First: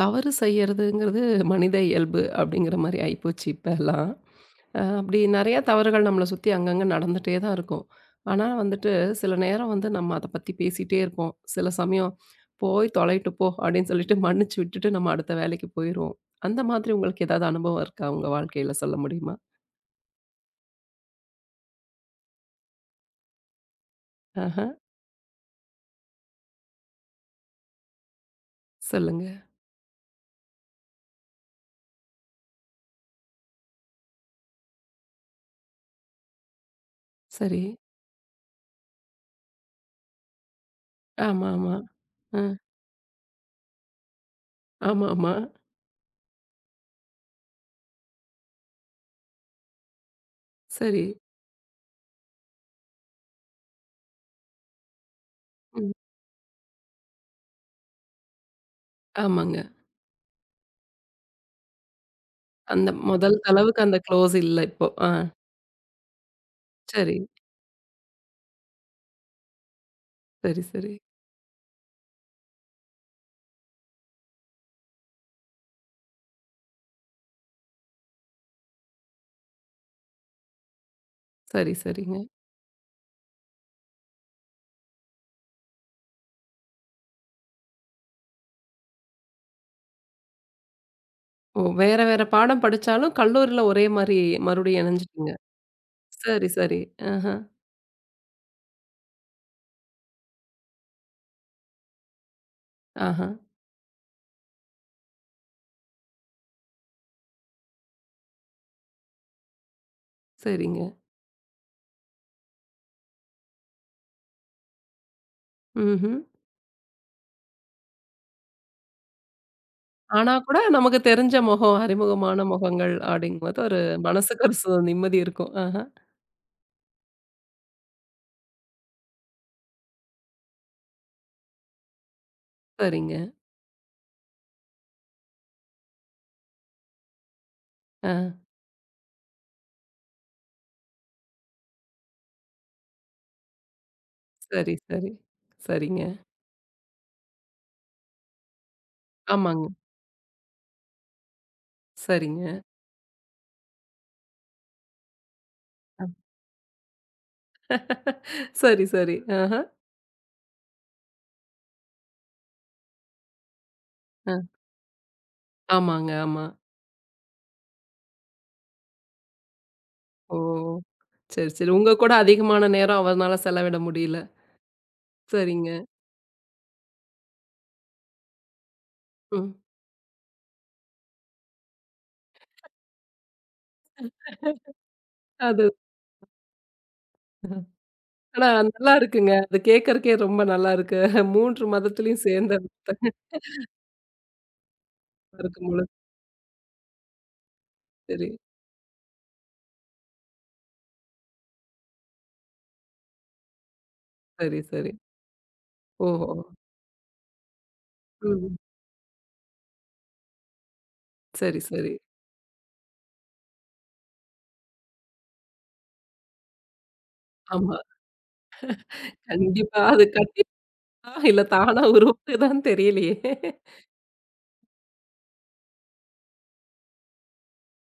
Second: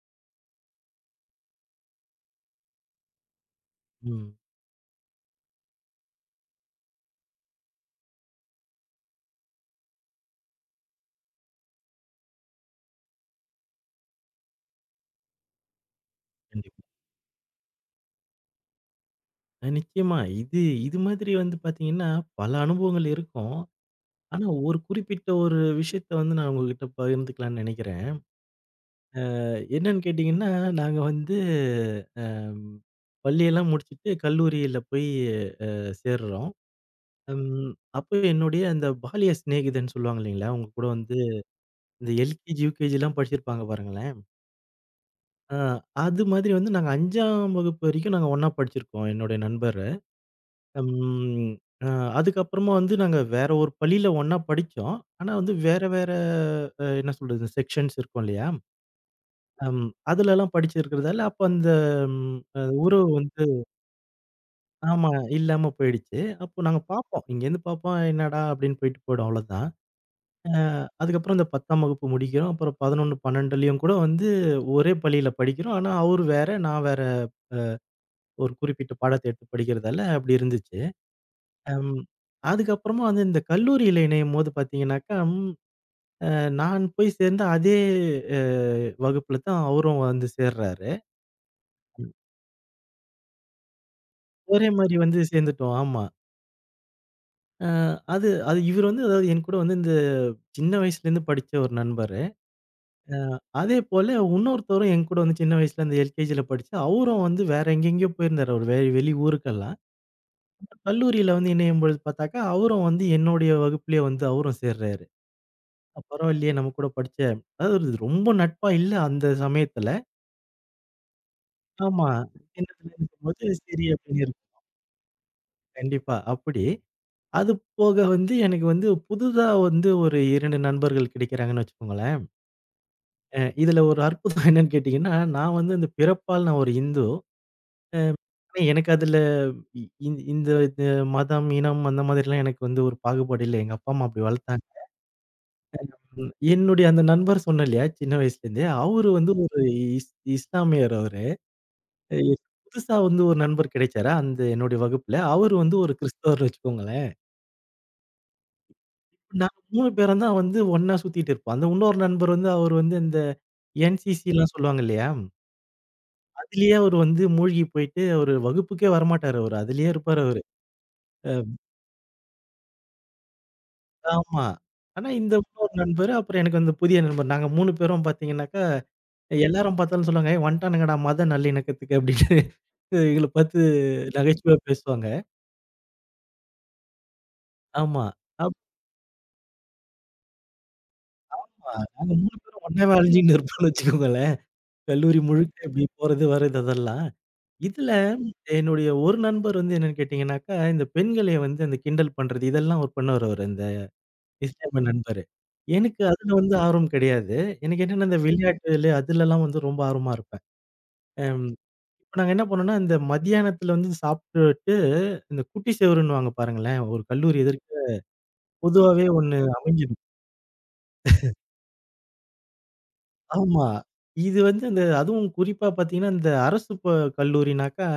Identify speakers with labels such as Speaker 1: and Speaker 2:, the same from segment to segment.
Speaker 1: தவறு செய்யறதுங்கிறது மனித இயல்பு அப்படிங்கிற மாரி ஆயிப்போச்சு இப்பல்லாம்.
Speaker 2: ம்.
Speaker 1: அப்படி நெறையா தவறுகள் நம்மள சுத்தி அங்கங்க நடந்துட்டே தான் இருக்கும். ஆனா வந்துட்டு சில நேரம் வந்து நம்ம அத பத்தி பேசிட்டே இருப்போம். சில சமயம் "போய் தொலையட்டு போ" அப்படின்னு சொல்லிட்டு மன்னிச்சு விட்டுட்டு நம்ம அடுத்த வேலைக்கு போயிருவோம். அந்த
Speaker 2: கண்டிப்பா.
Speaker 1: மாதிரி உங்களுக்கு ஏதாவது அனுபவம் இருக்கா உங்க வாழ்க்கையில சொல்ல முடியுமா?
Speaker 2: நிச்சயமா. இது இது மாதிரி வந்து பார்த்தீங்கன்னா, பல அனுபவங்கள் இருக்கும். ஆனா,
Speaker 1: ஆஹ.
Speaker 2: ஒரு குறிப்பிட்ட ஒரு விஷயத்த வந்து நான் உங்ககிட்ட பகிர்ந்துக்கலாம்னு நெனைக்கிறேன்.
Speaker 1: சொல்லுங்க.
Speaker 2: அ என்னன்னு கேட்டீங்கன்னா, நாங்க வந்து ம் பள்ளியெல்லாம் முடிச்சுட்டு கல்லூரியில போய் சேர்றோம்.
Speaker 1: சரி.
Speaker 2: ம் அப்ப என்னுடைய அந்த பாலிய சிநேகிதன் சொல்லுவாங்க இல்லைங்களா? அவங்க கூட வந்து
Speaker 1: ஆமா, ஆமா.
Speaker 2: இந்த
Speaker 1: அ.
Speaker 2: எல்கேஜி, யுகேஜிலாம் படிச்சிருப்பாங்க பாருங்களேன்.
Speaker 1: ஆமா, ஆமா.
Speaker 2: அ அது மாதிரி வந்து நாங்க 5ஆம் வகுப்பு வரைக்கும் நாங்க ஒண்ணா படிச்சிருக்கோம், என்னுடைய நண்பர்.
Speaker 1: சரி.
Speaker 2: ம். அ அதுக்கப்புறமா வந்து நாங்க வேற ஒரு பள்ளியில ஒண்ணா படிச்சோம். ஆனா வந்து வேற
Speaker 1: ம்.
Speaker 2: வேற என்ன சொல்றது செக்ஷன்ஸ் இருக்கும் இல்லையா?
Speaker 1: ஆமாங்க.
Speaker 2: அதுலலாம் படிச்சிருக்கிறதால அப்ப அந்த ம் அ
Speaker 1: அந்த
Speaker 2: உறவு
Speaker 1: முதல்
Speaker 2: வந்து
Speaker 1: அளவுக்கு அந்த க்ளோஸ் இல்ல இப்போ. ஆ.
Speaker 2: ஆமா, இல்லாம போயிடுச்சு. அப்போ நாங்க
Speaker 1: சரி,
Speaker 2: பார்ப்போம். இங்கேருந்து பார்ப்போம் என்னடா அப்படின்னு போயிட்டு போயிடும் அவ்வளோதான். அ
Speaker 1: சரி, சரி.
Speaker 2: அதுக்கப்புறம் இந்த 10ஆம் வகுப்பு முடிக்கிறோம். அப்புறம் 11, 12லயும் கூட வந்து ஒரே பள்ளியில படிக்கிறோம். ஆனா அவரு வேற, நான் வேற ஒரு குறிப்பிட்ட பாடத்த எடுத்து படிக்கிறதால அப்படி இருந்துச்சு.
Speaker 1: சரி,
Speaker 2: அம்.
Speaker 1: சரிங்க.
Speaker 2: அதுக்கப்புறமா வந்து இந்த கல்லூரியில இணையும்போது பார்த்தீங்கன்னாக்கா, ம் அ நான் போய் சேர்ந்த அதே அ வகுப்புல தான் அவரும் வந்து சேர்றாரு.
Speaker 1: ஓ! வேற வேற பாடம் படிச்சாலும் கல்லூரில ஒரே மாரி
Speaker 2: ஒரே
Speaker 1: மறுபடியும்
Speaker 2: மாரி வந்து
Speaker 1: இணஞ்சுட்டீங்க.
Speaker 2: சேர்ந்துட்டோம். ஆமா.
Speaker 1: சரி, சரி. ஆஹா,
Speaker 2: அது அது இவரு வந்து அதாவது என் கூட வந்து இந்த சின்ன வயசுலேருந்து படிச்ச ஒரு நண்பரு.
Speaker 1: ஆஹா.
Speaker 2: அதேபோல இன்னொருத்தரும் என் கூட வந்து சின்ன வயசுல அந்த எல்கேஜில படிச்சு, அவரும் வந்து வேற எங்கெங்கேயோ போயிருந்தாரு. ஒரு வெளி வெளி ஊருக்கெல்லாம்.
Speaker 1: சரிங்க.
Speaker 2: கல்லூரியில வந்து இணையும்பொழுது பார்த்தாக்கா, அவரும் வந்து என்னுடைய வகுப்பிலேயே வந்து அவரும் சேர்றாரு.
Speaker 1: ம்ஹ்ம்.
Speaker 2: "பரவாயில்லையே! நம்ம கூட படிச்ச" அதாவது ரொம்ப நட்பா இல்ல அந்த சமயத்துல.
Speaker 1: ஆனா கூட நமக்கு தெரிஞ்ச முகம்,
Speaker 2: ஆமா.
Speaker 1: அறிமுகமான
Speaker 2: சின்னதுல
Speaker 1: முகங்கள்
Speaker 2: இருக்கும்போது
Speaker 1: அப்படிங்கும்போது ஒரு
Speaker 2: சரி அப்படின்னு
Speaker 1: மனசுக்கு
Speaker 2: இருக்கும்.
Speaker 1: ஒரு நிம்மதி இருக்கும். ஆஹா,
Speaker 2: கண்டிப்பா. அப்படி. அது போக வந்து எனக்கு வந்து புதுதா வந்து ஒரு 2 நண்பர்கள் கிடைக்கிறாங்கன்னு வச்சுக்கோங்களேன்.
Speaker 1: சரிங்க.
Speaker 2: இதுல ஒரு அற்புதம் என்னன்னு கேட்டீங்கன்னா, நான் வந்து அந்த பிறப்பால் நான் ஒரு இந்து. அ
Speaker 1: ஆ,
Speaker 2: ஆனா எனக்கு அதுல இ இந் இந்த இந்த மதம், இனம் அந்த மாதிரிலாம் எனக்கு வந்து ஒரு பாகுபாடு இல்ல. எங்க அப்பா, அம்மா அப்படி வளர்த்தாங்க.
Speaker 1: சரி, சரி. சரிங்க.
Speaker 2: ம். என்னுடைய அந்த நண்பர் சொன்னேன் இல்லையா, சின்ன வயசுலேருந்தே, அவரு வந்து ஒரு
Speaker 1: ஆமாங்க.
Speaker 2: இஸ் இஸ்லாமியர் அவரு. அஹ்
Speaker 1: சரிங்க.
Speaker 2: புதுசா வந்து ஒரு நண்பர் கிடைச்சாரா, அந்த என்னுடைய வகுப்புல. அவரு வந்து ஒரு கிறிஸ்தவர்ன்னு வச்சுக்கோங்களேன்.
Speaker 1: சரி, சரி.
Speaker 2: நாங்க
Speaker 1: ஆஹா,
Speaker 2: 3 பேரும் தான் வந்து ஒண்ணா சுத்திட்டு இருப்போம். அந்த இன்னொரு நண்பர் வந்து அவர் வந்து இந்த
Speaker 1: ஆ.
Speaker 2: என்சிசிலாம் சொல்லுவாங்க இல்லையா?
Speaker 1: ஆமாங்க, ஆமா.
Speaker 2: அதிலேயே அவரு வந்து மூழ்கி போயிட்டு அவரு வகுப்புக்கே வரமாட்டாரு அவரு. அதிலேயே இருப்பாரு
Speaker 1: ஓ!
Speaker 2: அவரு. அ
Speaker 1: சரி, சரி. உங்க கூட அதிகமான நேரம் அவர்னால செலவிட முடியல.
Speaker 2: ஆமா. ஆனா இந்த இன்னொரு
Speaker 1: சரிங்க.
Speaker 2: நண்பர், அப்புறம் எனக்கு வந்து புதிய நண்பர். நாங்க 3 பேரும் பார்த்தீங்கன்னாக்கா,
Speaker 1: ம்.
Speaker 2: எல்லாரும் பார்த்தாலும் சொல்லுவாங்க, "ஏய் வந்துட்டானுங்கடா மத நல்லிணக்கத்துக்கு" அப்படின்னு எங்கள பார்த்து நகைச்சுவையா பேசுவாங்க.
Speaker 1: அது
Speaker 2: ஆமா.
Speaker 1: ஆனா, நல்லா இருக்குங்க. அது கேட்கறக்கே ரொம்ப நல்லா இருக்கு. 3
Speaker 2: ஆமா. நாங்க
Speaker 1: மதத்திலயும்
Speaker 2: 3
Speaker 1: சேர்ந்த
Speaker 2: பேரும் ஒண்ணாவே
Speaker 1: புத்தகங்களா
Speaker 2: அலைஞ்சுகின்னு இருப்போம்னு வச்சுக்கோங்களேன். கல்லூரி முழுக்க இப்படி
Speaker 1: இருக்கும்பொழுது
Speaker 2: போறது, வர்றது அதெல்லாம். இதுல
Speaker 1: சரி,
Speaker 2: என்னுடைய ஒரு நண்பர் வந்து என்னன்னு கேட்டீங்கன்னாக்கா, இந்த பெண்களை வந்து அந்த கிண்டல் பண்றது இதெல்லாம் அவர் பண்ணுவாரு அவரு அந்த
Speaker 1: சரி,
Speaker 2: இஸ்லாமிய
Speaker 1: சரி.
Speaker 2: நண்பரு. எனக்கு
Speaker 1: ஓஹோ!
Speaker 2: அதுல வந்து ஆர்வம் கிடையாது. எனக்கு என்னன்னா இந்த
Speaker 1: ம்.
Speaker 2: விளையாட்டுல அதுலலாம் வந்து ரொம்ப ஆர்வமா இருப்பேன். அம்
Speaker 1: சரி, சரி.
Speaker 2: இப்ப நாங்க என்ன பண்ணோம்னா, இந்த மத்தியானத்துல வந்து சாப்பிட்டுட்டு இந்த குட்டி சுவருன்னுவாங்க பாருங்களேன், ஒரு கல்லூரி எதிர்க்க
Speaker 1: ஆமா.
Speaker 2: பொதுவாவே ஒண்ணு
Speaker 1: கண்டிப்பா.
Speaker 2: அமைஞ்சிடும்.
Speaker 1: அது கண்டிப்பா இல்ல தானா உருவாகுதான்னு தெரியலையே!
Speaker 2: ஆமா. இது வந்து இந்த அதுவும் குறிப்பா பார்த்தீங்கன்னா, இந்த அரசு கல்லூரினாக்கா,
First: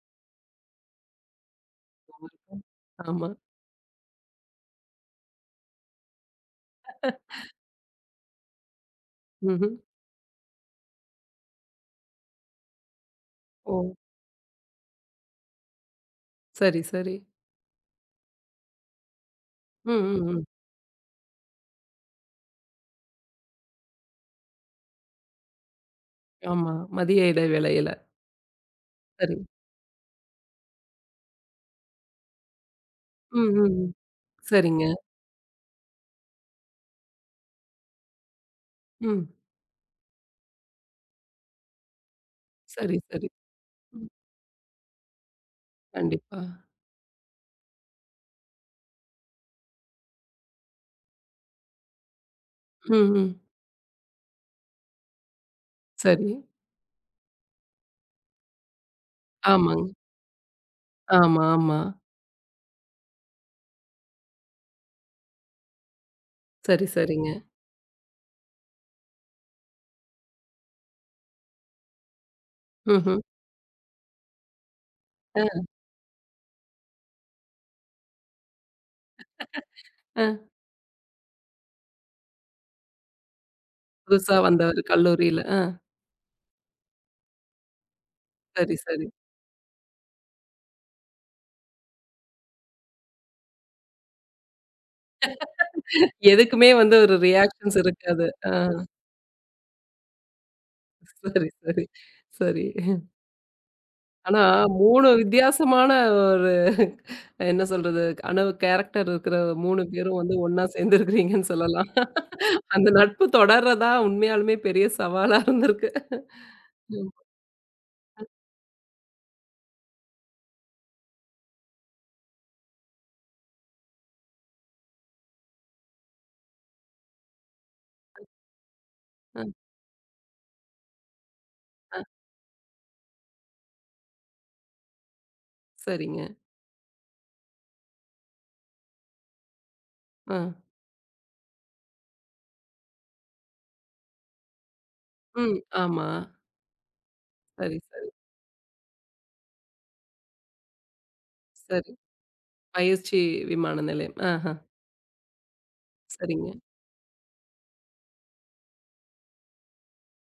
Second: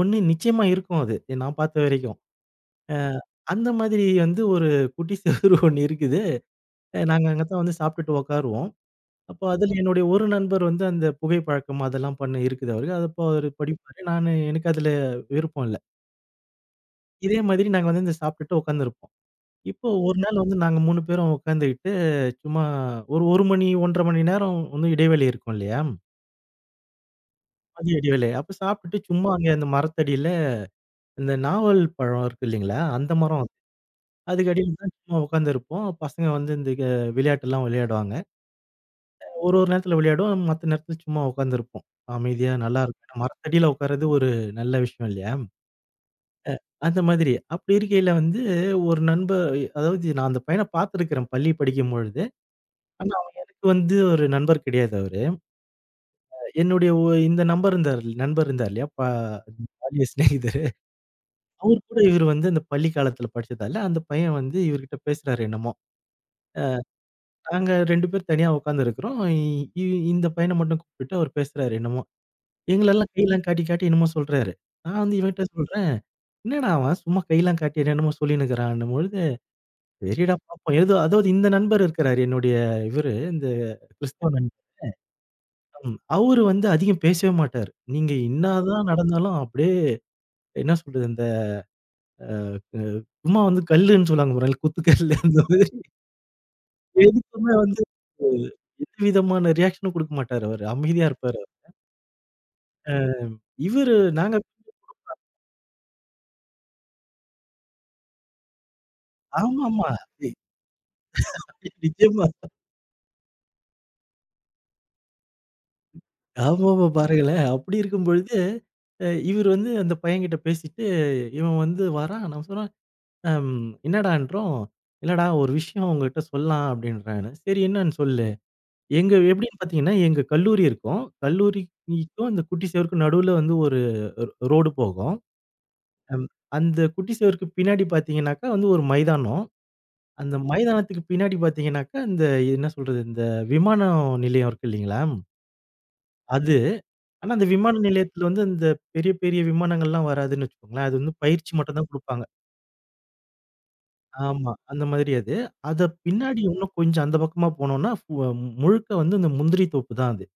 Speaker 2: ஒண்ணு நிச்சயமா இருக்கும் அது. நான் பார்த்த வரைக்கும்.
Speaker 1: ஆமா.
Speaker 2: அந்த மாதிரி வந்து ஒரு குட்டி செவுரு ஒண்ணு இருக்குது. நாங்க அங்க தான் வந்து சாப்பிட்டுட்டு உட்காருவோம். அப்போ
Speaker 1: ம்ஹ்ம்.
Speaker 2: அதில என்னுடைய ஒரு நண்பர் வந்து அந்த புகை பழக்கம் அதெல்லாம் பண்ண இருக்குது அவருக்கு. அது அப்போ அவரு
Speaker 1: ஓ!
Speaker 2: படிப்பாரு. நானு எனக்கு அதில விருப்பம் இல்ல.
Speaker 1: சரி, சரி.
Speaker 2: இதே மாதிரி நாங்க வந்து இந்த சாப்பிட்டுட்டு உட்காந்துருப்போம். இப்போ
Speaker 1: ம்,
Speaker 2: ஒரு
Speaker 1: ம்,
Speaker 2: நாள்
Speaker 1: ம்.
Speaker 2: வந்து நாங்க 3 பேரும் உட்காந்துக்கிட்டு சும்மா ஒரு 1 மணி 1 1/2 மணி நேரம் வந்து இடைவேளை இருக்கும் இல்லையா?
Speaker 1: ஆமா. மதிய இடைவேளையில.
Speaker 2: மதிய இடைவேளை. அப்ப சாப்பிட்டுட்டு சும்மா
Speaker 1: சரி.
Speaker 2: அங்க அந்த மரத்தடியில இந்த நாவல் பழம் இருக்கு இல்லைங்களா? அந்த மரம்
Speaker 1: ம்,
Speaker 2: அது.
Speaker 1: ம், ம்.
Speaker 2: அதுக்கு அடியில
Speaker 1: சரிங்க.
Speaker 2: தான் சும்மா உட்காந்துருப்போம். பசங்க வந்து இந்த விளையாட்டெல்லாம் விளையாடுவாங்க.
Speaker 1: ம்.
Speaker 2: ஒரு ஒரு நேரத்துல விளையாடுவோம். மத்த நேரத்துல சும்மா உட்காந்துருப்போம். அமைதியா
Speaker 1: சரி,
Speaker 2: நல்லாருக்கும். ஏன்னா
Speaker 1: சரி.
Speaker 2: மரத்தடியில உட்கார்றது
Speaker 1: ம்.
Speaker 2: ஒரு நல்ல விஷயம் இல்லையா?
Speaker 1: கண்டிப்பா.
Speaker 2: அந்த மாதிரி. அப்படி இருக்கையில வந்து ஒரு நண்பர் அதாவது நான் அந்த பையன பார்த்துருக்கிறேன் பள்ளி படிக்கும்பொழுது.
Speaker 1: ம்,
Speaker 2: ஆனா
Speaker 1: ம்.
Speaker 2: அவன் எனக்கு வந்து ஒரு நண்பர் கிடையாது அவரு.
Speaker 1: சரி.
Speaker 2: என்னுடைய ஒ இந்த நம்பர் இருந்தார் நண்பர் இருந்தார் இல்லையா?
Speaker 1: ஆமாங்க.
Speaker 2: பால்ய சிநேகிதரு.
Speaker 1: ஆமா,
Speaker 2: அவரு
Speaker 1: ஆமா.
Speaker 2: கூட இவரு வந்து இந்த பள்ளி காலத்துல படிச்சதால, அந்த பையன் வந்து இவர்கிட்ட பேசுறாரு என்னமோ.
Speaker 1: சரி, சரிங்க.
Speaker 2: நாங்க 2 பேர் தனியா உட்கார்ந்துருக்கிறோம். இ இந்த பையன மட்டும் கூப்பிட்டுட்டு அவர் பேசுறாரு என்னமோ. எங்களெல்லாம்
Speaker 1: ம்ஹ்ம்.
Speaker 2: கையெல்லாம் காட்டி, காட்டி என்னமோ சொல்றாரு. நான் வந்து
Speaker 1: அ,
Speaker 2: இவன்ட்ட சொல்றேன், "என்னடா அவன் சும்மா கையெல்லாம் காட்டி என்னென்னமோ சொல்லின்னுக்கிறான்னும்" பொழுது, "சரிடா
Speaker 1: அ.
Speaker 2: பாப்போம்." ஏதோ அதாவது இந்த நண்பர் இருக்கிறாரு என்னுடைய இவரு, இந்த கிறிஸ்தவ
Speaker 1: புதுசா
Speaker 2: நண்பர்.
Speaker 1: வந்தவரு கல்லூரியில. அ,
Speaker 2: ம். அவரு வந்து அதிகம் பேசவே மாட்டாரு. நீங்க
Speaker 1: சரி,
Speaker 2: என்னாதான்
Speaker 1: சரி.
Speaker 2: நடந்தாலும் அப்படியே என்ன சொல்றது, அந்த அ சும்மா வந்து கல்லுன்னு சொல்லுவாங்க பாருங்களேன், குத்துக்கல்லு அந்த மாதிரி
Speaker 1: எதுக்குமே வந்து ஒரு
Speaker 2: எதுக்குமே
Speaker 1: ரியாக்ஷன்ஸ்
Speaker 2: வந்து
Speaker 1: இருக்காது.
Speaker 2: அஹ்,
Speaker 1: ஆ,
Speaker 2: எந்த விதமான ரியாக்ஷனும் குடுக்க மாட்டாரு அவரு. அமைதியா இருப்பாரு.
Speaker 1: சரி, சரி, சரி.
Speaker 2: இவரு நாங்க
Speaker 1: ஆனா 3 வித்தியாசமான ஒரு என்ன சொல்றது? கனவு கேரக்டர் இருக்கிற 3
Speaker 2: ஆமாமா.
Speaker 1: பேரும் வந்து ஒண்ணா சேர்ந்திருக்கிறீங்கன்னு சொல்லலாம்.
Speaker 2: நிச்சயமா.
Speaker 1: அந்த நட்பு தொடர்றதா உண்மையாலுமே பெரிய சவாலா இருந்திருக்கு.
Speaker 2: ஆமாமா
Speaker 1: ம்.
Speaker 2: பாருங்களேன். அப்படி இருக்கும் பொழுது, இவரு வந்து அந்த பையன்கிட்ட பேசிட்டு, இவன் வந்து வரான். நம்ம சொன்னோம், "அம் என்னடான்றோம்?" "இல்லடா ஒரு விஷயம் உங்ககிட்ட சொல்லலாம்" அப்படின்றாரு. "சரி என்னன்னு சொல்லு." எங்க
Speaker 1: அ,
Speaker 2: எப்படின்னு பார்த்தீங்கன்னா, எங்க கல்லூரி இருக்கும்.
Speaker 1: அ.
Speaker 2: கல்லூரிக்கும் இந்த குட்டி சுவருக்கும் நடுவுல வந்து ஒரு ரோடு போகும். அம்
Speaker 1: சரிங்க.
Speaker 2: அந்த குட்டி சுவருக்கு பின்னாடி பார்த்தீங்கன்னாக்கா வந்து ஒரு மைதானம். அந்த
Speaker 1: அ.
Speaker 2: மைதானத்துக்கு பின்னாடி பார்த்தீங்கன்னாக்கா, இந்த என்ன சொல்றது? இந்த விமான நிலையம் இருக்கு இல்லீங்களா?
Speaker 1: ம். ஆமா.
Speaker 2: அது. ஆனா, அந்த
Speaker 1: சரி,
Speaker 2: விமான
Speaker 1: சரி,
Speaker 2: நிலையத்துல வந்து அந்த பெரிய, பெரிய விமானங்கள்லாம் வராதுன்னு வச்சுக்கோங்களேன். அது வந்து பயிற்சி மட்டும் தான்
Speaker 1: சரி.
Speaker 2: குடுப்பாங்க.
Speaker 1: பயிற்சி விமான நிலையம். ஆஹ.
Speaker 2: ஆமா. அந்த மாதிரி அது. அத பின்னாடி
Speaker 1: சரிங்க.
Speaker 2: இன்னும் கொஞ்சம் அந்த பக்கமா போனோம்னா, முழுக்க வந்து இந்த முந்திரி தோப்பு தான் அது.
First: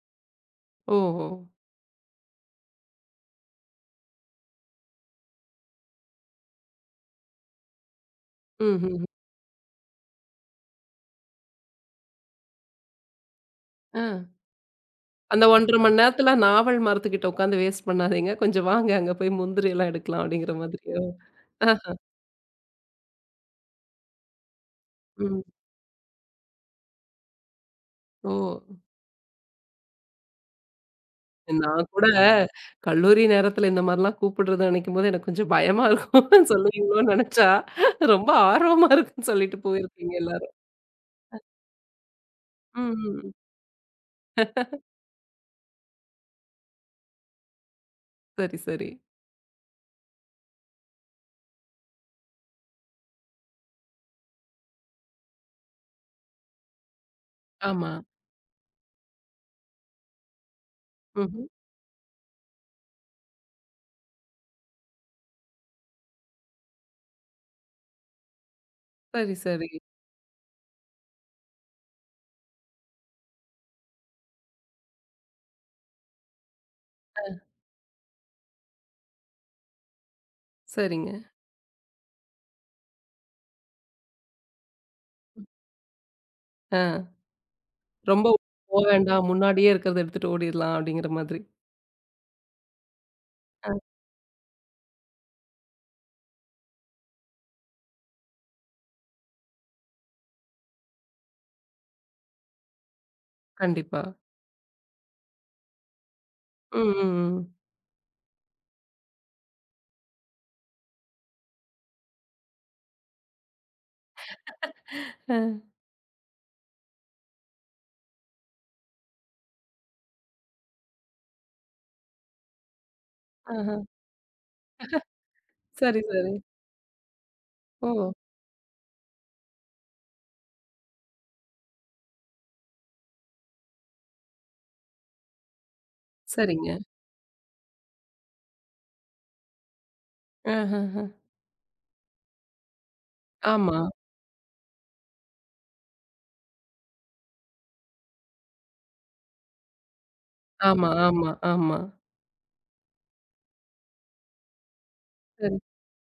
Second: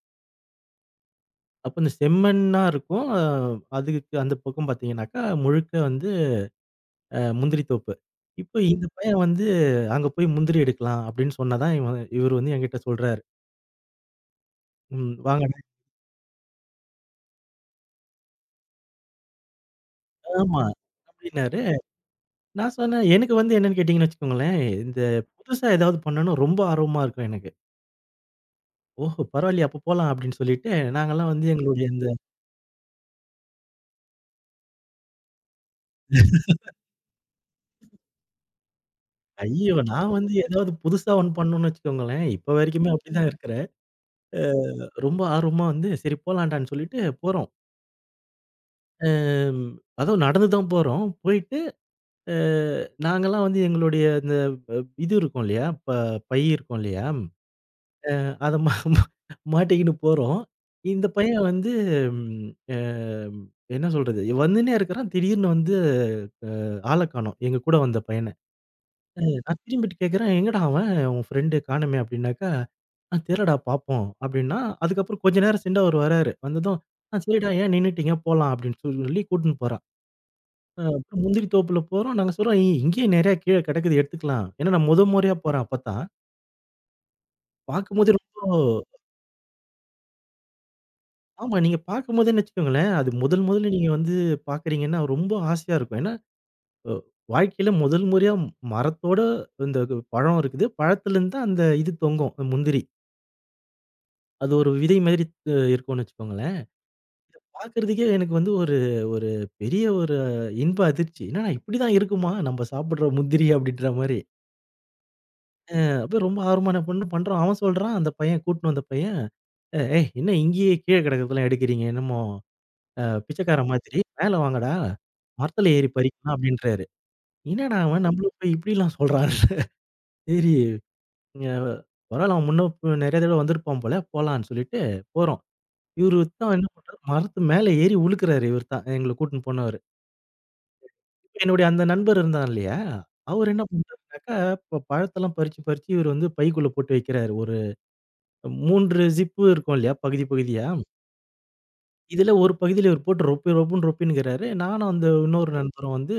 Speaker 1: ஓஹோ!
Speaker 2: அப்ப இந்த செம்மண்ணா இருக்கும். அதுக்கு அந்த பக்கம் பார்த்தீங்கன்னாக்கா, முழுக்க வந்து முந்திரி தோப்பு. இப்போ இந்த
Speaker 1: ம்ஹ்ம்.
Speaker 2: பையன் வந்து அங்க போய் முந்திரி எடுக்கலாம் அப்படின்னு சொன்னா தான், இவரு வந்து என்கிட்ட சொல்றாரு.
Speaker 1: ஆ. அந்த
Speaker 2: வாங்கண்ணே,
Speaker 1: 1½ மணி நேரத்துல நாவல் மரத்துக்கிட்ட உட்காந்து வேஸ்ட் பண்ணாதீங்க. கொஞ்சம் வாங்க அங்க போய் முந்திரி எல்லாம் எடுக்கலாம் அப்படிங்கிற
Speaker 2: ஆமா
Speaker 1: மாதிரியோ?
Speaker 2: அப்படின்னாரு.
Speaker 1: அ,
Speaker 2: நான் சொன்னேன் எனக்கு வந்து என்னன்னு கேட்டீங்கன்னு வச்சுக்கோங்களேன், இந்த
Speaker 1: ம்.
Speaker 2: புதுசா ஏதாவது பண்ணணும் ரொம்ப ஆர்வமா இருக்கும் எனக்கு.
Speaker 1: ஓ!
Speaker 2: ஓஹோ! பரவாயில்லையே! அப்ப போலாம் அப்படின்னு சொல்லிட்டு, நாங்கலாம் வந்து
Speaker 1: நான்
Speaker 2: எங்களுடைய
Speaker 1: கூட
Speaker 2: இந்த
Speaker 1: கல்லூரி நேரத்துல இந்த மாரிலாம் கூப்பிடுறது நினைக்கும்போது எனக்கு கொஞ்சம் பயமா இருக்கும். சொல்லுவீங்களோன்னு நினைச்சா, ரொம்ப ஆர்வமா இருக்குன்னு சொல்லிட்டு
Speaker 2: ஐயோ! நான்
Speaker 1: போயிருக்கீங்க
Speaker 2: வந்து
Speaker 1: எல்லாரும்.
Speaker 2: ஏதாவது புதுசா ஒண்ணு பண்ணணும்னு வச்சுக்கோங்களேன். இப்ப வரைக்குமே
Speaker 1: ம்,
Speaker 2: அப்படிதான்
Speaker 1: ம்.
Speaker 2: இருக்கிறேன். அ ரொம்ப ஆர்வமா வந்து சரி போலான்டான்னு சொல்லிட்டு போறோம்.
Speaker 1: சரி, சரி.
Speaker 2: அம் அதுவும் நடந்து தான் போறோம். போயிட்டு அ நாங்கலாம் வந்து எங்களுடைய இந்த அ இது இருக்கும் இல்லையா? பை இருக்கும் இல்லையா?
Speaker 1: ஆமா.
Speaker 2: அத மா மா மாட்டிக்கின்னு போறோம். இந்த பையன்
Speaker 1: ம்ஹ்ம்.
Speaker 2: வந்து ம் அ என்ன சொல்றது? வந்துன்னே இருக்கிறான். திடீர்னு வந்து ஆள காணோம். எங்க கூட வந்த பையன.
Speaker 1: சரி,
Speaker 2: நான்
Speaker 1: சரி.
Speaker 2: திரும்பிட்டு கேட்கிறேன், "எங்கடா அவன்? உன் ஃப்ரெண்டு காணோமே!" அப்படின்னாக்கா, "ஆ தெரிலடா பாப்போம்" அப்படின்னா, அதுக்கப்புறம் கொஞ்ச நேரம் சென்று அவர் வராரு. வந்ததும், "ஆ சரிடா ஏன் நின்னுட்டீங்க? போலாம்" அப்படின்னு சொல்லி கூட்டின்னு போறான்.
Speaker 1: சரிங்க.
Speaker 2: அப்புறம் முந்திரி தோப்புல போறோம். நாங்க சொல்றோம், "ஏய் இங்கேயே நெறையா கீழ கெடக்குது எடுத்துக்கலாம்." ஏன்னா நான் முதல் முறையா போறேன் அப்பத்தான்.
Speaker 1: ஆ.
Speaker 2: பார்க்கும்போதே
Speaker 1: ரொம்ப
Speaker 2: ரொம்ப.
Speaker 1: போ வேண்டாம். முன்னாடியே இருக்கிறத எடுத்துட்டு ஓடிரலாம் அப்படிங்கிற மாதிரி.
Speaker 2: ஆமா, நீங்க பார்க்கும்போதேன்னு வச்சுக்கோங்களேன், அது முதல் முதல்ல
Speaker 1: ஆ.
Speaker 2: நீங்க வந்து பார்க்குறீங்கன்னா, ரொம்ப ஆசையா இருக்கும். ஏன்னா, அ வாழ்க்கையில முதல் முறையா மரத்தோட இந்த பழம் இருக்குது. பழத்துலேருந்து தான் அந்த இது தொங்கும் அந்த முந்திரி.
Speaker 1: கண்டிப்பா.
Speaker 2: அது ஒரு விதை மாதிரி இருக்கும்னு வச்சுக்கோங்களேன்.
Speaker 1: ம், ம், ம்.
Speaker 2: பார்க்கறதுக்கே எனக்கு வந்து ஒரு ஒரு பெரிய ஒரு இன்ப அதிர்ச்சி. என்னடா இப்படிதான் இருக்குமா? நம்ம சாப்பிடுற முந்திரி அப்படின்ற மாரி.
Speaker 1: அ,
Speaker 2: அப்ப ரொம்ப ஆர்வமா என்ன பண்றோம். அவன் சொல்றான் அந்த பையன் கூட்டின்னு வந்த பையன், "ஏய் என்ன இங்கேயே கீழ கிடக்கிறதெல்லாம் எடுக்கிறீங்க? என்னமோ பிச்சைக்காரன்
Speaker 1: ஆஹ.
Speaker 2: மாதிரி. மேல வாங்கடா. மரத்துல ஏறி
Speaker 1: சரி, சரி.
Speaker 2: பறிக்கலாம்" அப்படின்றாரு. என்னடா அவன்
Speaker 1: ஓ!
Speaker 2: நம்மள போய் இப்படிலாம் சொல்றான். சரி, அ பரவால்ல அவன் முன்ன நெறைய தடவ வந்திருப்பான் போல. போலான்னு சொல்லிட்டு போறோம். இவரு தான் என்ன
Speaker 1: சரிங்க.
Speaker 2: பண்றாரு, மரத்து மேல ஏறி உழுக்குறாரு இவர் தான். எங்கள கூட்டின்னு போனவரு.
Speaker 1: அஹஹ.
Speaker 2: இப்ப என்னுடைய அந்த நண்பர் இருந்தான் இல்லையா? அவரு என்ன
Speaker 1: ஆமா,
Speaker 2: பண்றாருனாக்கா, பழத்தெல்லாம் பறிச்சு, பறிச்சு இவரு வந்து பைக்குள்ள போட்டு வைக்கிறாரு. ஒரு 3 ஜிப்பு இருக்கும் இல்லையா? பகுதி, பகுதியா.
Speaker 1: ஆமா, ஆமா, ஆமா.
Speaker 2: இதுல ஒரு பகுதியில இவரு போட்டு ரொப்பி, ரொப்புன்னு ரொப்பின்னுகிறாரு. நானும் அந்த இன்னொரு
Speaker 1: சரி.
Speaker 2: நண்பரும் வந்து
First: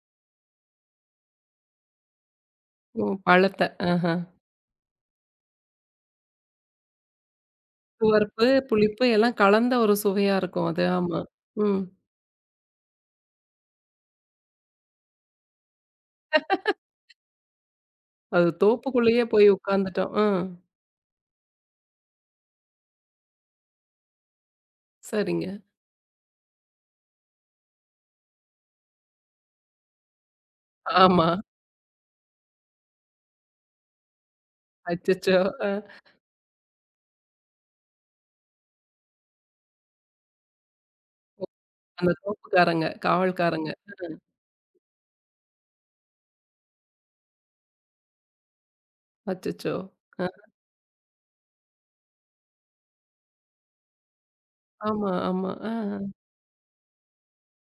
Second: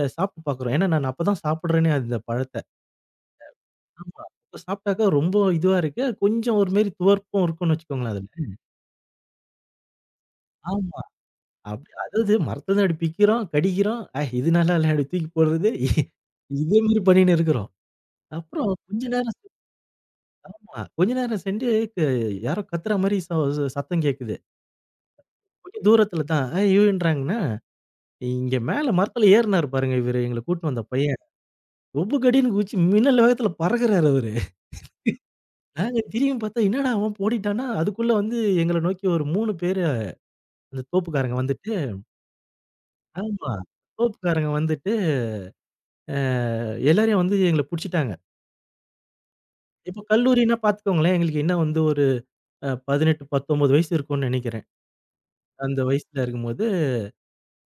Speaker 2: சாப்பிட்டு பார்க்குறோம். ஏன்னா நான் அப்பதான் சாப்பிடுறேனே அந்த பழத்த.
Speaker 1: ஓ! பழத்த. ஆஹா.
Speaker 2: ஆமா. இப்ப சாப்பிட்டாக்கா ரொம்ப இதுவா இருக்கு. கொஞ்சம் ஒரு மாரி துவர்ப்பும் இருக்கும்னு வச்சுக்கோங்களேன் அதுல.
Speaker 1: துவர்ப்பு, புளிப்பு எல்லாம் கலந்த ஒரு சுவையா இருக்கும் அது.
Speaker 2: ஆமா.
Speaker 1: ஆமா. ம்.
Speaker 2: அப்படி அதாவது மரத்துல இருந்து அப்படி பிக்கிறோம், கடிக்கிறோம். " இது நல்லா இல்ல" அப்படி தூக்கி போடுறது. இதே மாரி பண்ணின்னு இருக்கிறோம்.
Speaker 1: அது
Speaker 2: அப்புறம் கொஞ்ச
Speaker 1: தோப்புக்குள்ளேயே
Speaker 2: நேரம்
Speaker 1: போய் உட்காந்துட்டோம். ம்.
Speaker 2: ஆமா. கொஞ்ச நேரம் சென்று க யாரோ கத்துற மாரி ச ச சத்தம் கேட்குது.
Speaker 1: சரிங்க.
Speaker 2: கொஞ்சம் தூரத்துல தான். "ஏய் ஐயோன்றாங்கன்னா" இங்க மேல மரத்துல ஏறினாரு பாருங்க இவரு எங்கள கூட்டின்னு வந்த பையன்.
Speaker 1: ஆமா.
Speaker 2: ஒப்பு கடின்னு குதிச்சு மின்னல் வேகத்துல பறக்குறாரு அவரு.
Speaker 1: அச்சச்சோ! அ
Speaker 2: நாங்க திரும்பி பார்த்தா என்னடா அவன் ஓடிட்டான்னா, அதுக்குள்ள வந்து எங்கள நோக்கி ஒரு 3 பேரு அந்த தோப்புக்காரங்க வந்துட்டு.
Speaker 1: அந்த தோப்புக்காரங்க,
Speaker 2: ஆமா.
Speaker 1: காவல்காரங்க.
Speaker 2: தோப்புக்காரங்க வந்துட்டு, அ எல்லாரையும் வந்து எங்கள புடிச்சுட்டாங்க.
Speaker 1: அச்சச்சோ!
Speaker 2: இப்போ
Speaker 1: அ.
Speaker 2: கல்லூரின்னா பார்த்துக்கோங்களேன், எங்களுக்கு என்ன வந்து ஒரு 18, 19 வயசு இருக்கும்னு நெனைக்கிறேன்.
Speaker 1: ஆமா, ஆமா. அ,
Speaker 2: அந்த
Speaker 1: அ,
Speaker 2: வயசுல இருக்கும்போது,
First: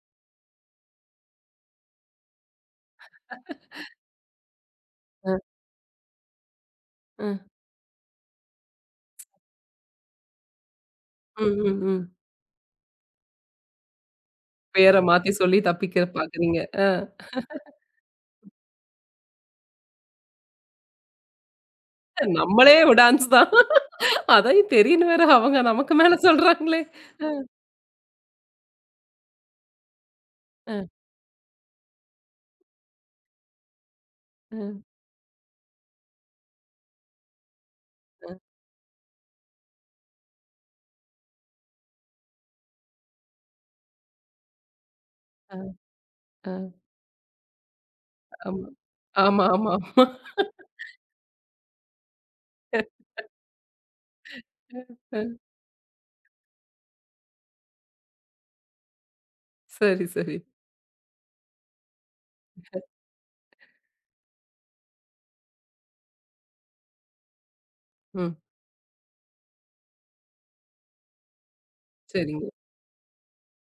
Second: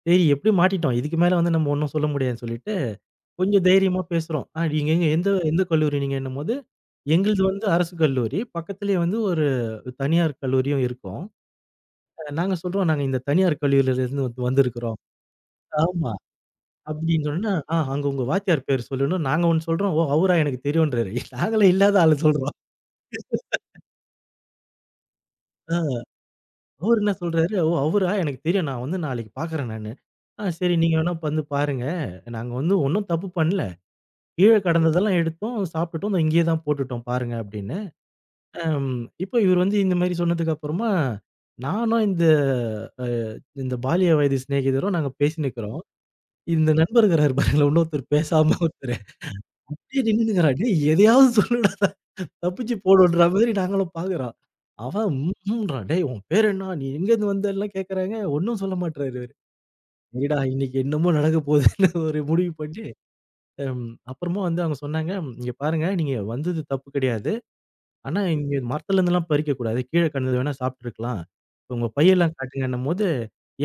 Speaker 2: சரி எப்படியும் மாட்டிட்டோம். இதுக்கு மேல வந்து நம்ம ஒண்ணும் சொல்ல முடியாதுன்னு சொல்லிட்டு, கொஞ்சம் தைரியமா பேசுறோம். "ஆ நீங்க எங்க எந்த எந்த கல்லூரி நீங்கன்னும்போது," எங்களுது
Speaker 1: அ.
Speaker 2: வந்து அரசு கல்லூரி. பக்கத்திலேயே வந்து ஒரு தனியார் கல்லூரியும் இருக்கும்.
Speaker 1: ம், ம், ம்.
Speaker 2: நாங்க சொல்றோம், "நாங்க இந்த தனியார் கல்லூரியிலிருந்து
Speaker 1: பேர
Speaker 2: வந்திருக்கிறோம்."
Speaker 1: மாத்தி சொல்லி தப்பிக்க
Speaker 2: ஆமா.
Speaker 1: பாக்குறீங்க. அ.
Speaker 2: அப்படின்னு சொன்னோனே, "ஆ அங்க உங்க வாத்தியார் பேர் சொல்லணும்." நாங்க ஒண்ணு சொல்றோம். "ஓ! அவரா எனக்கு தெரியுன்றாரு." நாங்களே இல்லாத ஆள சொல்றோம்.
Speaker 1: நம்மளே விடான்ஸ் தான். அதையும் தெரியும்ன்னு வேற அவங்க நமக்கு மேல சொல்றாங்களே!
Speaker 2: அவரு என்ன சொல்றாரு, "ஓ! அவரா? எனக்கு தெரியும். நான் வந்து நாளைக்கு பார்க்குறேன் நானு. ஆ சரி
Speaker 1: அ,
Speaker 2: நீங்க வேணா வந்து பாருங்க. நாங்க வந்து ஒண்ணும் தப்பு பண்ணல. கீழ
Speaker 1: அ,
Speaker 2: கடந்ததெல்லாம் எடுத்தோம், சாப்பிட்டுட்டோம். இதோ இங்கேயே தான் போட்டுட்டோம் பாருங்க" அப்படின்னு.
Speaker 1: அ.
Speaker 2: அம் இப்போ இவரு வந்து இந்த மாரி சொன்னதுக்கு அப்புறமா, நானும் அ இந்த பால்ய வயது சிநேகிதரும் நாங்க
Speaker 1: அ,
Speaker 2: பேசின்னுக்கிறோம்.
Speaker 1: அ,
Speaker 2: இந்த நண்பர் இருக்கிறாரு பாருங்களேன், இன்னொருத்தர் பேசாம
Speaker 1: ஆமா.
Speaker 2: ஒருத்தரு.
Speaker 1: ஆமா, ஆமா,
Speaker 2: அப்படியே
Speaker 1: ஆமா.
Speaker 2: நின்னுன்னுக்கிறாரு. "டேய் எதையாவது சொல்லுடா" தப்பிச்சு போணுன்ற மாதிரி நாங்களும் பாக்குறோம். அவன் ம்
Speaker 1: அ,
Speaker 2: ம்ன்றான். "டேய் உன் பேர் என்ன? நீ எங்கேருந்து வந்தல்லாம்?" கேட்கறாங்க. ஒண்ணும் சொல்ல மாட்றாரு இவரு.
Speaker 1: சரி, சரி.
Speaker 2: சரிடா இன்னைக்கு என்னமோ நடக்க போதுன்னு ஒரு முடிவு பண்ணி, ம் அப்புறமா வந்து அவங்க சொன்னாங்க, "இங்க பாருங்க நீங்க வந்தது தப்பு கிடையாது. ஆனா
Speaker 1: ம்.
Speaker 2: இங்க மரத்துலருந்துலாம் பறிக்கக் கூடாது. கீழ கிடந்தது வேணா சாப்பிட்டுருக்கலாம். உங்க பையெல்லாம்
Speaker 1: சரிங்க.
Speaker 2: காட்டுங்கன்னும்போது"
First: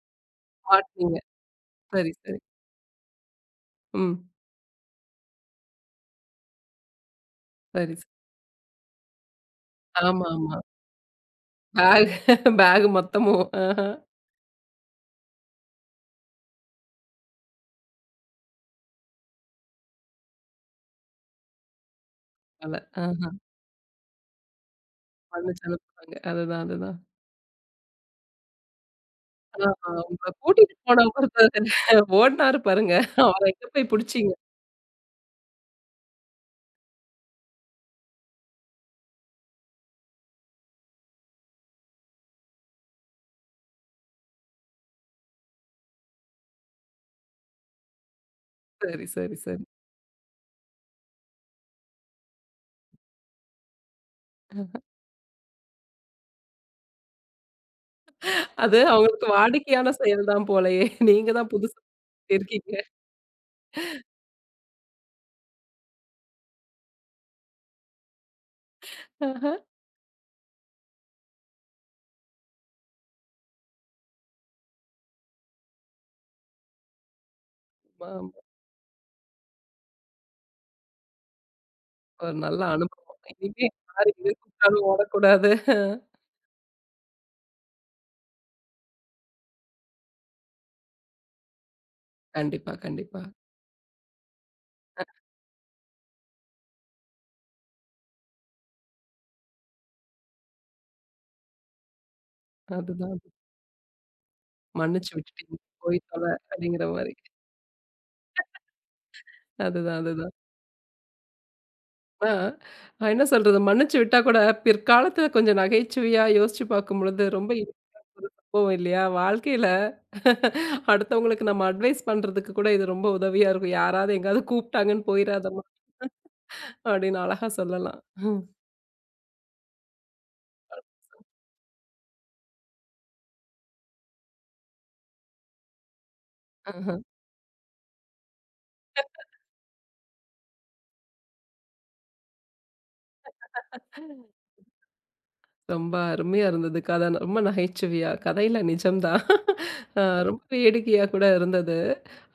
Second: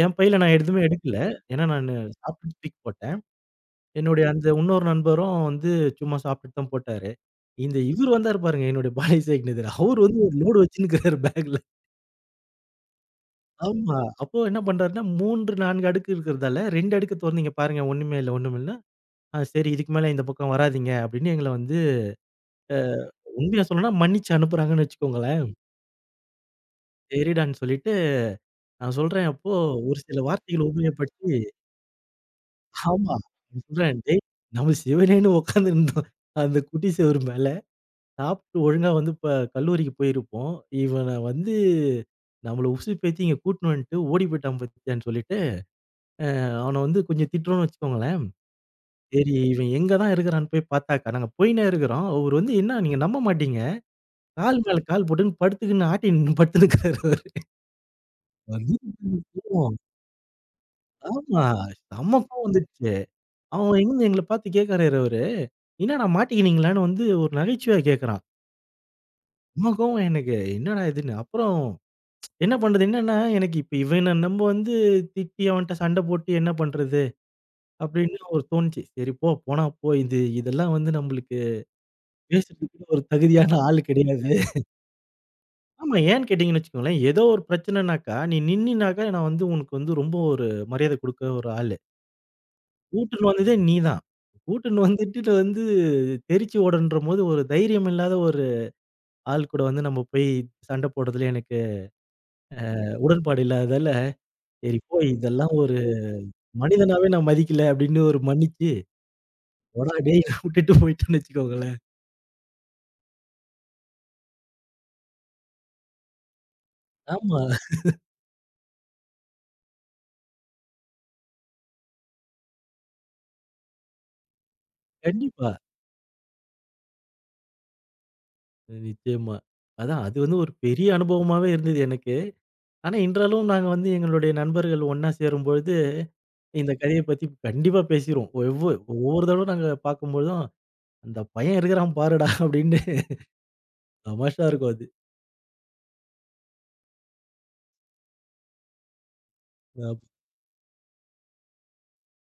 Speaker 2: என் பையில நான் எதுவுமே
Speaker 1: மாட்னீங்க.
Speaker 2: எடுக்கல. ஏன்னா நானு
Speaker 1: சரி, சரி.
Speaker 2: சாப்பிட்டுட்டு தூக்கி போட்டேன்.
Speaker 1: ம்.
Speaker 2: என்னுடைய அந்த இன்னொரு நண்பரும் வந்து சும்மா சாப்பிட்டுட்டு தான் போட்டாரு. இந்த
Speaker 1: சரி, சரி.
Speaker 2: இவரு வந்தாரு பாருங்க என்னுடைய பாலிசெக்நீதர். அவரு வந்து
Speaker 1: ஆமா,
Speaker 2: ஒரு
Speaker 1: ஆமா.
Speaker 2: லோடு வச்சுன்னுருக்காரு பேக்ல.
Speaker 1: பேக் பேக் மொத்தமும். ஆஹா.
Speaker 2: ஆமா. அப்போ என்ன பண்றாருன்னா 3, 4 அடுக்கு இருக்கிறதால 2 அடுக்கு தொறந்தீங்க பாருங்க ஒண்ணுமே இல்ல, ஒண்ணுமே இல்ல. ஆ சரி இதுக்கு மேல இந்த பக்கம் வராதீங்க அப்படின்னு எங்கள வந்து
Speaker 1: பல. ஆஹா.
Speaker 2: உண்மையா சொல்லணும்னா மன்னிச்சு அனுப்புறாங்கன்னு வச்சுக்கோங்களேன்.
Speaker 1: மன்னிச்சு அனுப்புனாங்க. அதுதான், அதுதான்.
Speaker 2: சரிடான்னு சொல்லிட்டு நான் சொல்றேன் அப்போ
Speaker 1: ஆமா.
Speaker 2: ஒரு சில
Speaker 1: உங்கள
Speaker 2: வார்த்தைகள
Speaker 1: கூட்டிட்டு போனவங்க
Speaker 2: உபயோகப்படுத்தி
Speaker 1: ஒருத்தர் ஓடுனாரு பாருங்க.
Speaker 2: ஆமா.
Speaker 1: அவர
Speaker 2: நான்
Speaker 1: எங்க போய்
Speaker 2: சொல்றேன் டேய்
Speaker 1: புடிச்சீங்க?
Speaker 2: நம்ம சிவனேன்னு உட்கார்ந்துருந்தோம். அந்த குட்டி சுவர் மேல. சாப்பிட்டு ஒழுங்கா வந்து இப்ப கல்லூரிக்கு போயிருப்போம். இவன வந்து நம்மள உசுப்பேத்தி இங்க கூட்டின்னு வந்துட்டு ஓடி போயிட்டான் பாத்தியான்னு சொல்லிட்டு, அவன வந்து கொஞ்சம் திட்டுறோம்னு வச்சுக்கோங்களேன்.
Speaker 1: சரி,
Speaker 2: சரி
Speaker 1: சரி, சரி.
Speaker 2: இவன் எங்க தான் இருக்கிறான்னு போய் பார்த்தாக்கா, நாங்க போயின்னே இருக்கிறோம். அவரு வந்து என்ன நீங்க நம்ப மாட்டீங்க. கால் மேல கால் போட்டுன்னு படுத்துக்குன்னு ஆட்டின்னு படுத்துன்னுருக்காரு அவரு. அது
Speaker 1: அது
Speaker 2: எனக்கு
Speaker 1: அவங்களுக்கு
Speaker 2: கோவம்.
Speaker 1: வாடிக்கையான செயல் தான் போலயே. நீங்க
Speaker 2: ஆமா.
Speaker 1: தான் புதுசா
Speaker 2: செம்ம கோவம்
Speaker 1: இருக்கீங்க.
Speaker 2: வந்துடுச்சு. அவன் எங்கருந்து எங்கள பார்த்து கேட்கறாரு அவரு. என்னடா மாட்டிக்கினீங்களான்னு வந்து ஒரு நகைச்சுவையா கேட்கறான்.
Speaker 1: ஆஹா.
Speaker 2: செம்ம கோவம் எனக்கு. என்னடா இதுன்னு. அப்புறம் என்ன பண்றது? என்னன்னா, எனக்கு இப்ப இவன நம்ப வந்து திட்டி, அவன்ட்ட சண்ட போட்டு என்ன பண்றது?
Speaker 1: ஆமா,
Speaker 2: அப்படின்னு
Speaker 1: ஆமா.
Speaker 2: ஒரு தோணுச்சு. சரி போ, போனா போ. இதெல்லாம் வந்து நம்பளுக்கு
Speaker 1: ஒரு நல்ல
Speaker 2: பேசுறதுக்கு ஒரு
Speaker 1: அனுபவம்.
Speaker 2: தகுதியான
Speaker 1: இனிமே
Speaker 2: ஆளு
Speaker 1: யாரு எங்க
Speaker 2: கிடையாது.
Speaker 1: கூப்பிட்டாலும் ஓடக்கூடாது.
Speaker 2: ஆமா, ஏன்னு கேட்டீங்கன்னு வச்சுக்கோங்களேன், ஏதோ ஒரு பிரச்சனைனாக்கா, நீ நின்னினாக்கா நான் வந்து உனக்கு வந்து ரொம்ப ஒரு மரியாதை குடுக்குற ஒரு ஆளு.
Speaker 1: கண்டிப்பா, கண்டிப்பா.
Speaker 2: கூட்டுன்னு வந்ததே நீதான். கூட்டுன்னு வந்துட்டு நான் வந்து தெரிச்சு ஓடன்றபோது, ஒரு தைரியம் இல்லாத ஒரு ஆள் கூட வந்து நம்ம போய் சண்ட போடுறதுல எனக்கு
Speaker 1: அதுதான்.
Speaker 2: உடன்பாடு இல்லாததால, சரி போ
Speaker 1: மன்னிச்சு
Speaker 2: இதெல்லாம்
Speaker 1: விட்டுட்டீங்க.
Speaker 2: ஒரு
Speaker 1: போய் தொல அப்படிங்கிற
Speaker 2: மனிதனாவே
Speaker 1: மாரி.
Speaker 2: நான் மதிக்கல அப்படின்னு ஒரு மன்னிச்சு போடா
Speaker 1: அதுதான்,
Speaker 2: டேய்!
Speaker 1: அதுதான்.
Speaker 2: விட்டுட்டு போயிட்டோன்னு வச்சுக்கோங்களேன்.
Speaker 1: ஆனா, நான் என்ன சொல்றது? மன்னிச்சு விட்டா கூட பிற்காலத்துல கொஞ்சம் நகைச்சுவையா யோசிச்சு பார்க்கும்பொழுது
Speaker 2: ஆமா,
Speaker 1: ரொம்ப இனிமையான ஒரு சம்பவம் இல்லையா? வாழ்க்கையில அடுத்தவங்களுக்கு நம்ம அட்வைஸ் பண்றதுக்கு கூட இது ரொம்ப உதவியா இருக்கும். யாராவது எங்கேயாவது கூப்பிட்டாங்கன்னு
Speaker 2: கண்டிப்பா.
Speaker 1: போயிராதம்மா அப்படின்னு அழகா சொல்லலாம். ம்.
Speaker 2: நிச்சயமா. அதான் அது வந்து ஒரு பெரிய அனுபவமாவே இருந்தது எனக்கு. ஆனா இன்றளவும் நாங்க வந்து எங்களுடைய நண்பர்கள் ஒண்ணா சேரும்பொழுது, இந்த
Speaker 1: ஆஹ.
Speaker 2: கதைய பத்தி கண்டிப்பா பேசிருவோம். ஒவ்வொரு தடவ நாங்க பார்க்கும்பொழுதும், "அந்த பையன் இருக்கிறான் பாருடா" அப்படின்னு தமாஷா இருக்கும் அது.
Speaker 1: ரொம்ப அருமையா இருந்தது கதை. ரொம்ப நகைச்சுவையா, கதையில நிஜம்தான்.
Speaker 2: அ
Speaker 1: அ ரொம்ப வேடிக்கையா கூட இருந்தது.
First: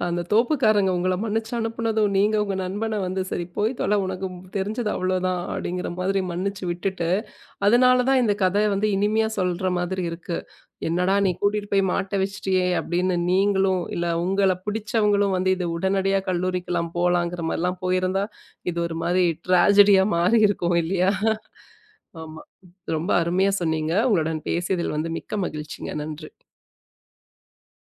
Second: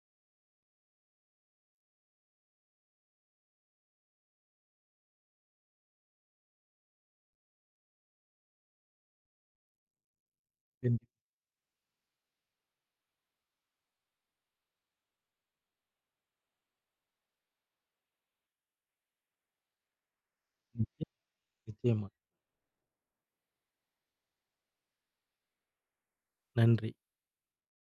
Speaker 1: அந்த தோப்புக்காரங்க உங்கள மன்னிச்சு அனுப்புனதும், நீங்க உங்க நண்பன வந்து, "சரி போய் தொல, உனக்கு தெரிஞ்சது அவ்வளோதான்" அப்படிங்கிற மாதிரி மன்னிச்சு விட்டுட்டு, அதனால தான் இந்த கதை வந்து இனிமையா சொல்ற மாதிரி இருக்கு. "என்னடா
Speaker 2: நிச்சயமா.
Speaker 1: நீ கூட்டிட்டு போய் மாட்ட வச்சுட்டியே!" அப்படின்னு நீங்களும், இல்ல உங்கள பிடிச்சவங்களும் வந்து இது உடனடியா கல்லூரிக்கெல்லாம் போலாங்கிற மாரிலாம் போயிருந்தா, இது ஒரு மாரி ட்ராஜடியா மாறி இருக்கும் இல்லையா?
Speaker 2: நிச்சயமா.
Speaker 1: ஆமா. ரொம்ப அருமையா சொன்னீங்க. உங்களுடன் பேசியதில் வந்து மிக்க மகிழ்ச்சிங்க. நன்றி.
Speaker 2: நன்றி.